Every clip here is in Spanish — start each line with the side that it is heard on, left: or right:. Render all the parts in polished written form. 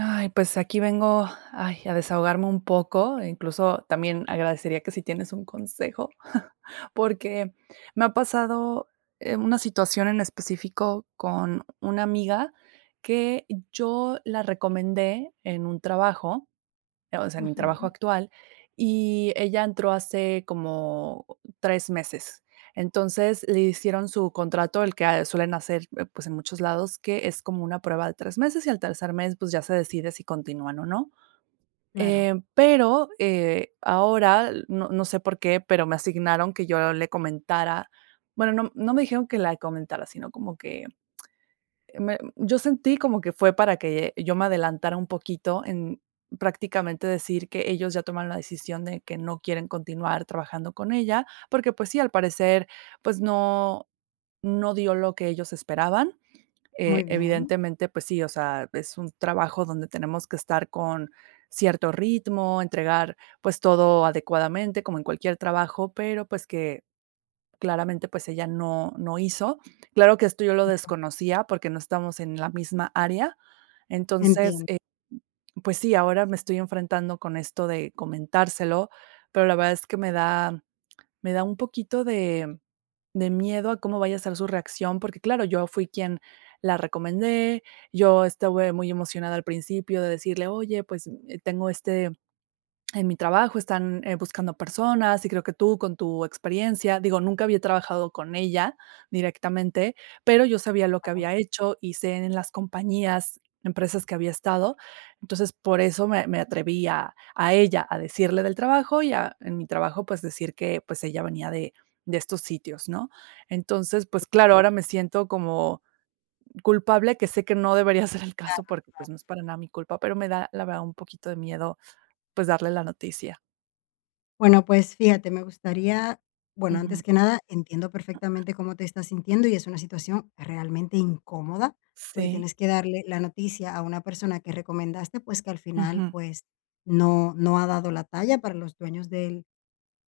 right: Ay, pues aquí vengo, ay, a desahogarme un poco, e incluso también agradecería que si tienes un consejo, porque me ha pasado, una situación en específico con una amiga que yo la recomendé en un trabajo, o sea, en mi
left: Ujú,
right: trabajo actual, y ella entró hace como 3 meses. Entonces, le hicieron su contrato, el que suelen hacer, pues, en muchos lados, que es como una prueba de 3 meses, y al tercer mes, pues, ya se decide si continúan o no.
left: claro,
right: Pero, ahora no sé por qué, pero me asignaron que yo le comentara, bueno, no me dijeron que la comentara, sino como que me yo sentí como que fue para que yo me adelantara un poquito en prácticamente decir que ellos ya tomaron la decisión de que no quieren continuar trabajando con ella, porque, pues sí, al parecer, pues no, no dio lo que ellos esperaban.
left: muy bien,
right: Evidentemente, pues sí, o sea, es un trabajo donde tenemos que estar con cierto ritmo, entregar, pues, todo adecuadamente, como en cualquier trabajo, pero, pues, que claramente, pues, ella no hizo. Claro que esto yo lo desconocía porque no estamos en la misma área. Entonces,
left: entiendo.
right: pues sí, ahora me estoy enfrentando con esto de comentárselo, pero la verdad es que me da, me da un poquito de miedo a cómo vaya a ser su reacción, porque claro, yo fui quien la recomendé, yo estuve muy emocionada al principio de decirle: "Oye, pues, tengo este, en mi trabajo están, buscando personas y creo que tú con tu experiencia, digo, nunca había trabajado con ella directamente, pero yo sabía lo que había hecho y sé en las compañías, empresas que había estado. Entonces, por eso me atreví a ella, a decirle del trabajo y a en mi trabajo, pues, decir que, pues, ella venía de estos sitios, ¿no? Entonces, pues, claro, ahora me siento como culpable, que sé que no debería ser el caso porque, pues, no es para nada mi culpa, pero me da, la verdad, un poquito de miedo, pues, darle la noticia.
left: Bueno, pues fíjate, me gustaría, bueno, antes
right: Uhum.
left: que nada, entiendo perfectamente cómo te estás sintiendo y es una situación realmente incómoda, porque
right: Sí.
left: tienes que darle la noticia a una persona que recomendaste, pues que al final,
right: Uhum.
left: pues no, no ha dado la talla para los dueños del,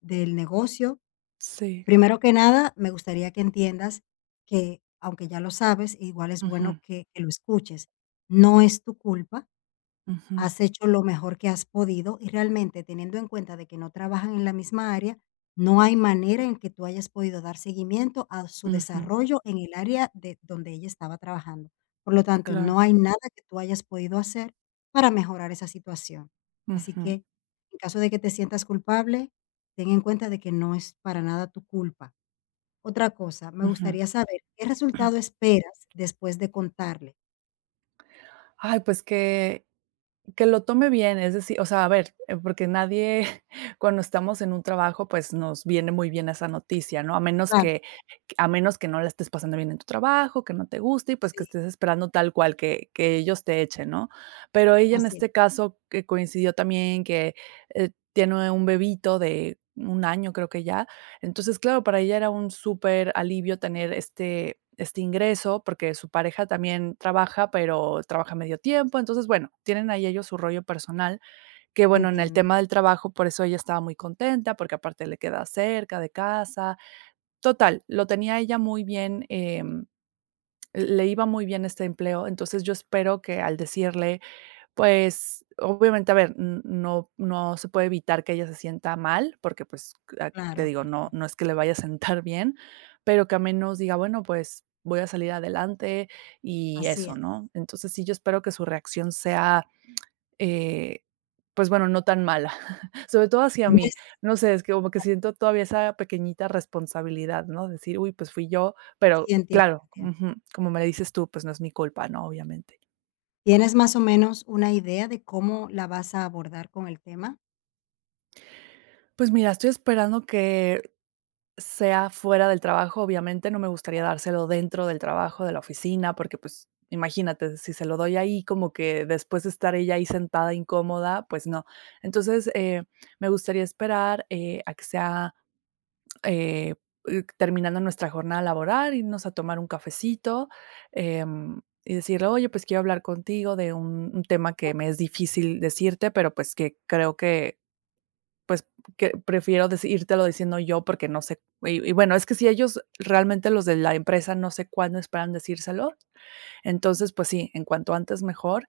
left: del negocio.
right: Sí.
left: Primero que nada, me gustaría que entiendas que, aunque ya lo sabes, igual es bueno
right: Uhum.
left: que lo escuches. No es tu culpa.
right: Uhum.
left: Has hecho lo mejor que has podido y realmente teniendo en cuenta de que no trabajan en la misma área, no hay manera en que tú hayas podido dar seguimiento a su
right: Uhum.
left: desarrollo en el área de donde ella estaba trabajando. Por lo tanto,
right: Claro.
left: no hay nada que tú hayas podido hacer para mejorar esa situación. Así que,
right: Ujú.
left: en caso de que te sientas culpable, ten en cuenta de que no es para nada tu culpa. Otra cosa, me
right: Ujú.
left: gustaría saber qué resultado esperas después de contarle.
right: Ay, pues que lo tome bien, es decir, o sea, a ver, porque nadie, cuando estamos en un trabajo, pues, nos viene muy bien esa noticia, ¿no? A menos
left: Claro,
right: que, a menos que no la estés pasando bien en tu trabajo, que no te guste y, pues,
left: sí,
right: que estés esperando tal cual que ellos te echen, ¿no? Pero ella en
left: así,
right: este caso, que coincidió también que, tiene un bebito de un año, creo que ya. Entonces, claro, para ella era un súper alivio tener este, este ingreso, porque su pareja también trabaja, pero trabaja medio tiempo. Entonces, bueno, tienen ahí ellos su rollo personal, que bueno, en el
left: entiendo.
right: tema del trabajo, por eso ella estaba muy contenta, porque aparte le queda cerca de casa. Total, lo tenía ella muy bien, le iba muy bien este empleo. Entonces, yo espero que al decirle, pues, obviamente, a ver, n no, no se puede evitar que ella se sienta mal, porque, pues, te
left: Claro.
right: digo, no, no es que le vaya a sentar bien, pero que al menos diga: "Bueno, pues, voy a salir adelante", y
left: Así
right: eso,
left: es.
right: ¿no? Entonces, sí, yo espero que su reacción sea, eh, pues, bueno, no tan mala, sobre todo hacia mí.
left: Tienes
right: No sé, es que como que siento todavía esa pequeñita responsabilidad, ¿no? Decir: "Uy, pues, fui yo", pero
left: sí, entiendo,
right: claro,
left: entiendo.
right: ujú, como me dices tú, pues, no es mi culpa, ¿no? Obviamente.
left: ¿Tienes más o menos una idea de cómo la vas a abordar con el tema?
right: Pues mira, estoy esperando que sea fuera del trabajo, obviamente no me gustaría dárselo dentro del trabajo, de la oficina, porque, pues, imagínate, si se lo doy ahí, como que después de estar ella ahí sentada incómoda, pues no. Entonces, me gustaría esperar, a que sea, eh, terminando nuestra jornada laboral, irnos a tomar un cafecito, y decirle: "Oye, pues quiero hablar contigo de un tema que me es difícil decirte, pero, pues, que creo que pues, que prefiero deci írtelo diciendo yo porque no sé y bueno, es que si ellos realmente los de la empresa no sé cuándo esperan decírselo, entonces, pues sí, en cuanto antes mejor,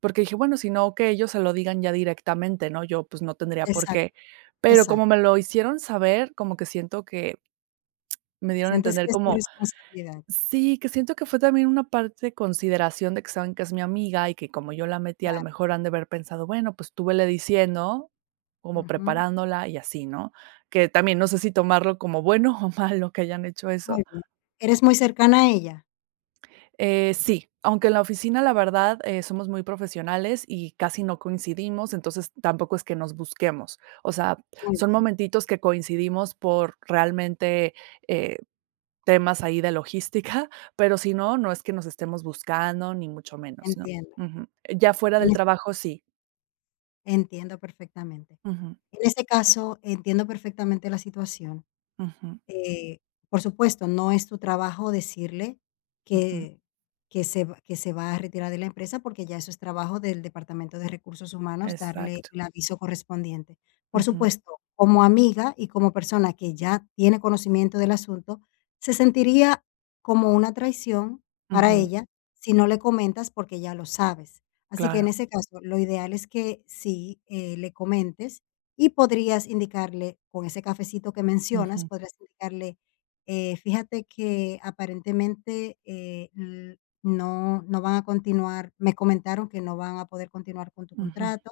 right: porque dije: "Bueno, si no, que ellos se lo digan ya directamente", ¿no? Yo, pues, no tendría por
left: Exacto,
right: qué, pero como
left: exacto.
right: me lo hicieron saber, como que siento que me dieron a
left: Sientes que
right: entender
left: es tu
right: como,
left: responsabilidad.
right: sí, que siento que fue también una parte de consideración de que saben que es mi amiga y que como yo la metí, a lo mejor han de haber pensado, bueno, pues tú vele diciendo, como
left: Ujú,
right: preparándola y así, ¿no? Que también no sé si tomarlo como bueno o malo que hayan hecho eso.
left: muy bien. ¿Eres muy cercana a ella?
right: Sí, aunque en la oficina la verdad somos muy profesionales y casi no coincidimos, entonces tampoco es que nos busquemos. O sea,
left: Muy
right: son
left: bien,
right: momentitos que coincidimos por realmente eh, temas ahí de logística, pero si no, no es que nos estemos buscando, ni mucho menos, ¿no?
left: entiendo,
right: Ujú. Ya
left: entiendo.
right: fuera
left: En
right: del
left: ese
right: trabajo,
left: caso
right: sí.
left: entiendo perfectamente.
right: Ujú,
left: En ese caso, entiendo perfectamente la situación.
right: ujú,
left: Eh, por supuesto, no es tu trabajo decirle
right: ujú.
left: que se va que se va a retirar de la empresa, porque ya eso es trabajo del Departamento de Recursos Humanos darle
right: Exacto.
left: el aviso correspondiente. Por
right: Ujú,
left: supuesto, como amiga y como persona que ya tiene conocimiento del asunto, se sentiría como una traición para
right: ujú.
left: ella si no le comentas porque ya lo sabes. Así que en
right: Claro.
left: ese caso, lo ideal es que sí, le comentes y podrías indicarle, con ese cafecito que mencionas,
right: Ujú,
left: podrías indicarle, fíjate que aparentemente, l no van a continuar, me comentaron que no van a poder continuar con tu
right: ujú,
left: contrato,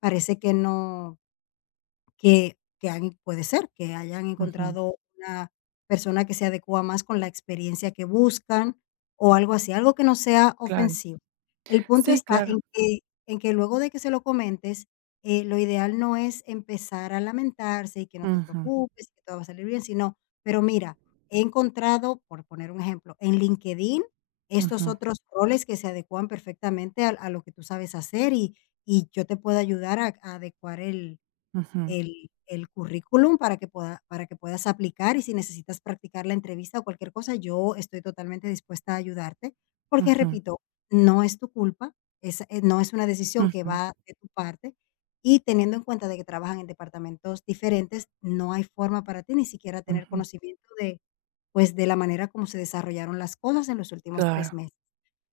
left: parece que no que que han puede ser que hayan
right: ujú.
left: encontrado una persona que se adecua más con la experiencia que buscan o algo así, algo que no sea
right: Claro.
left: ofensivo. El punto
right: Sí,
left: está
right: claro.
left: en que luego de que se lo comentes, lo ideal no es empezar a lamentarse y que no te
right: Ujú,
left: preocupes que todo va a salir bien, sino, pero mira, he encontrado, por poner un ejemplo, en LinkedIn estos
right: ujú,
left: otros roles que se adecuan perfectamente al a lo que tú sabes hacer y yo te puedo ayudar a adecuar
right: ujú,
left: el currículum para que pueda para que puedas aplicar y si necesitas practicar la entrevista o cualquier cosa, yo estoy totalmente dispuesta a ayudarte, porque
right: ujú,
left: repito, no es tu culpa, es, no es una decisión que
right: ujú,
left: va de tu parte y teniendo en cuenta de que trabajan en departamentos diferentes, no hay forma para ti ni siquiera tener
right: ujú.
left: conocimiento de, pues, de la manera como se desarrollaron las cosas en los últimos 3
right: Claro,
left: meses.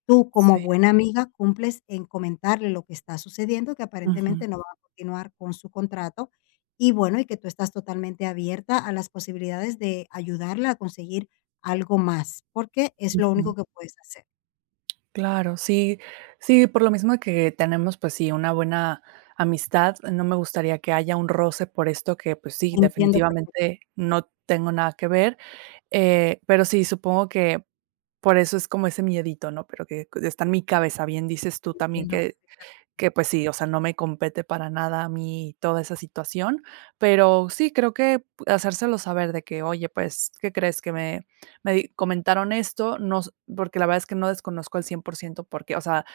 left: Tú, como
right: sí.
left: buena amiga, cumples en comentarle lo que está sucediendo, que aparentemente
right: Ujú,
left: no va a continuar con su contrato, y bueno, y que tú estás totalmente abierta a las posibilidades de ayudarla a conseguir algo más, porque es lo único
right: ujú.
left: que puedes hacer.
right: Claro, sí, sí, por lo mismo de que tenemos, pues sí, una buena amistad, no me gustaría que haya un roce por esto que, pues sí,
left: Entiendo
right: definitivamente
left: perfectamente,
right: no tengo nada que ver, pero sí, supongo que por eso es como ese miedito, ¿no? Pero que está en mi cabeza, bien dices tú también
left: entiendo perfectamente.
right: que, pues sí, o sea, no me compete para nada a mí toda esa situación, pero sí, creo que hacérselo saber de que: "Oye, pues, ¿qué crees? Que me me di comentaron esto, no s" porque la verdad es que no desconozco al 100% porque, o sea,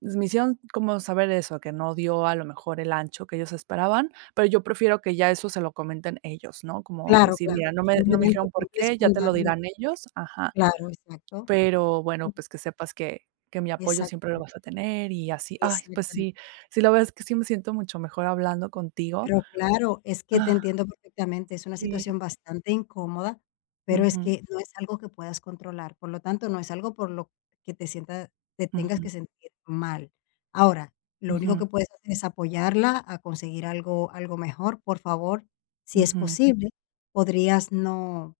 right: me hicieron como saber eso, que no dio a lo mejor el ancho que ellos esperaban, pero yo prefiero que ya eso se lo comenten ellos, ¿no? Como
left: Claro,
right: decir:
left: claro,
right: "Mira, no
left: tú
right: me no me
left: simplemente
right: dijeron por
left: cumples
right: qué, ya
left: con
right: te lo
left: darle
right: dirán ellos". Ajá.
left: claro, exacto.
right: Pero bueno, pues que sepas que mi apoyo
left: Exactamente,
right: siempre lo vas a tener y así. Ay, pues sí,
left: exactamente.
right: sí, la verdad es que sí me siento mucho mejor hablando contigo.
left: Pero claro, es que te
right: Ah,
left: entiendo perfectamente, es una
right: sí.
left: situación bastante incómoda, pero es
right: Ujú,
left: que no es algo que puedas controlar, por lo tanto, no es algo por lo que te tengas
right: ujú,
left: que sentir mal. Ahora, lo único
right: ujú,
left: que puedes hacer es apoyarla a conseguir algo mejor. Por favor, si es
right: ujú.
left: posible, podrías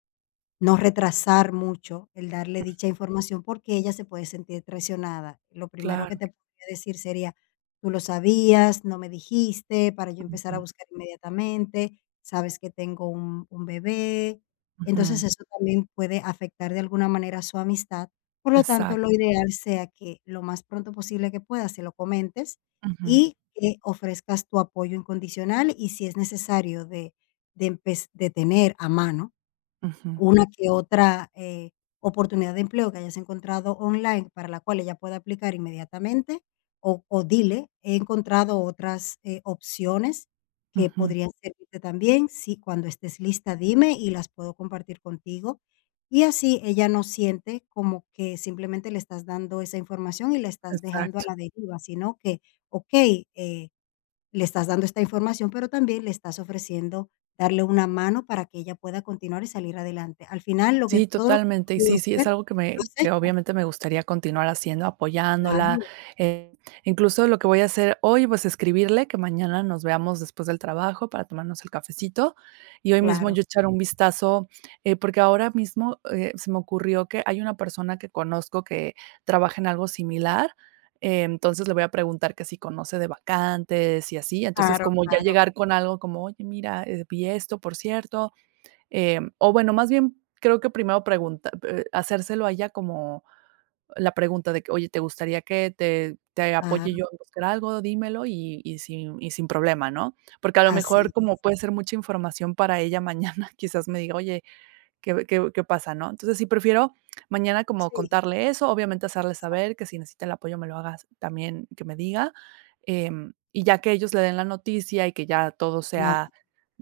left: no retrasar mucho el darle dicha información, porque ella se puede sentir traicionada. Lo primero que
right: Claro.
left: te podría decir sería: "Tú lo sabías, no me dijiste, para yo empezar a
right: Ujú,
left: buscar inmediatamente, sabes que tengo un bebé". Entonces,
right: ujú.
left: eso también puede afectar de alguna manera su amistad. Por lo tanto, lo
right: Exacto.
left: ideal sea que lo más pronto posible que puedas se lo comentes
right: Ujú,
left: y que ofrezcas tu apoyo incondicional y si es necesario de empez de tener a mano
right: ujú,
left: una que otra, oportunidad de empleo que hayas encontrado online para la cual ella pueda aplicar inmediatamente, o dile: "He encontrado otras, opciones que
right: ujú.
left: podrían servirte también. Si cuando estés lista, dime y las puedo compartir contigo". Y así ella no siente como que simplemente le estás dando esa información y la estás dejando a
right: Exacto.
left: la deriva, sino que, okey, le estás dando esta información, pero también le estás ofreciendo darle una mano para que ella pueda continuar y salir adelante. Al final, lo que
right: Sí,
left: todo lo que has
right: totalmente. Y
left: podido
right: sí, sí,
left: hacer,
right: es algo que
left: lo
right: me
left: has
right: que
left: hecho.
right: obviamente me gustaría continuar haciendo, apoyándola,
left: Claro,
right: eh, incluso lo que voy a hacer hoy, pues, escribirle que mañana nos veamos después del trabajo para tomarnos el cafecito, y hoy mismo
left: claro,
right: yo echar un vistazo, porque ahora mismo, se me ocurrió que hay una persona que conozco que trabaja en algo similar, entonces le voy a preguntar que si conoce de vacantes y así. Entonces,
left: claro,
right: como ya
left: claro,
right: llegar con algo como: "Oye, mira, vi esto, por cierto, o bueno, más bien creo que primero pregunta hacérselo a ella como la pregunta de que: "Oye, ¿te gustaría que te apoye
left: claro.
right: yo en buscar algo? Dímelo y y sin problema", ¿no? Porque a lo
left: Así
right: mejor,
left: es.
right: como puede ser mucha información para ella mañana, quizás me diga: "Oye, qué qué pasa, ¿no? Entonces, sí prefiero mañana como
left: Sí,
right: contarle eso, obviamente hacerle
left: exacto,
right: saber que si necesita el apoyo me lo haga también que me diga, y ya que ellos le den la noticia y que ya todo
left: claro,
right: sea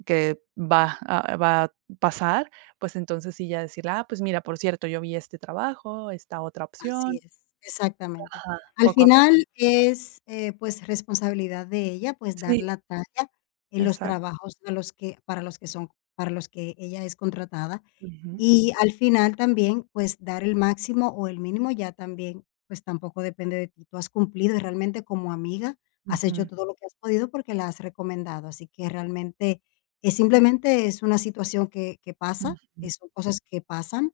right: que va a pasar, pues entonces sí ya decirle: "Ah, pues mira, por cierto, yo vi este trabajo, esta otra
left: así
right: opción".
left: es. Exactamente.
right: Ajá,
left: Al
right: poco a poco.
left: final es, pues, responsabilidad de ella, pues, dar
right: Sí,
left: la talla en los
right: exacto.
left: trabajos a los que para los que son para los que ella es contratada.
right: Ujú,
left: Y al final también, pues, dar el máximo o el mínimo ya también, pues, tampoco depende de ti. Tú has cumplido y realmente como amiga has hecho
right: ujú,
left: todo lo que has podido porque la has recomendado. Así que realmente, es simplemente es una situación que pasa,
right: ujú,
left: son cosas que pasan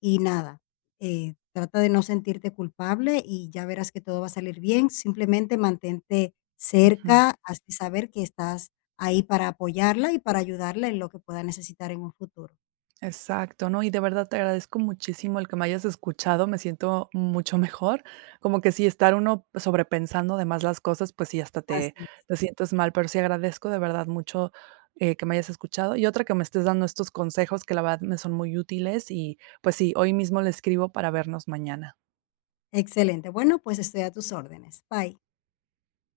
left: y nada, trata de no sentirte culpable y ya verás que todo va a salir bien. Simplemente mantente
right: ujú.
left: cerca, hazle saber que estás ahí para apoyarla y para ayudarla en lo que pueda necesitar en un futuro.
right: Exacto, no, y de verdad te agradezco muchísimo el que me hayas escuchado, me siento mucho mejor, como que si estar uno sobrepensando de más las cosas, pues sí, hasta
left: Así
right: te,
left: es.
right: te sientes mal, pero sí agradezco de verdad mucho que me hayas escuchado y otra que me estés dando estos consejos que la verdad me son muy útiles y pues sí, hoy mismo le escribo para vernos mañana.
left: Excelente. Bueno, pues estoy a tus órdenes. Bye.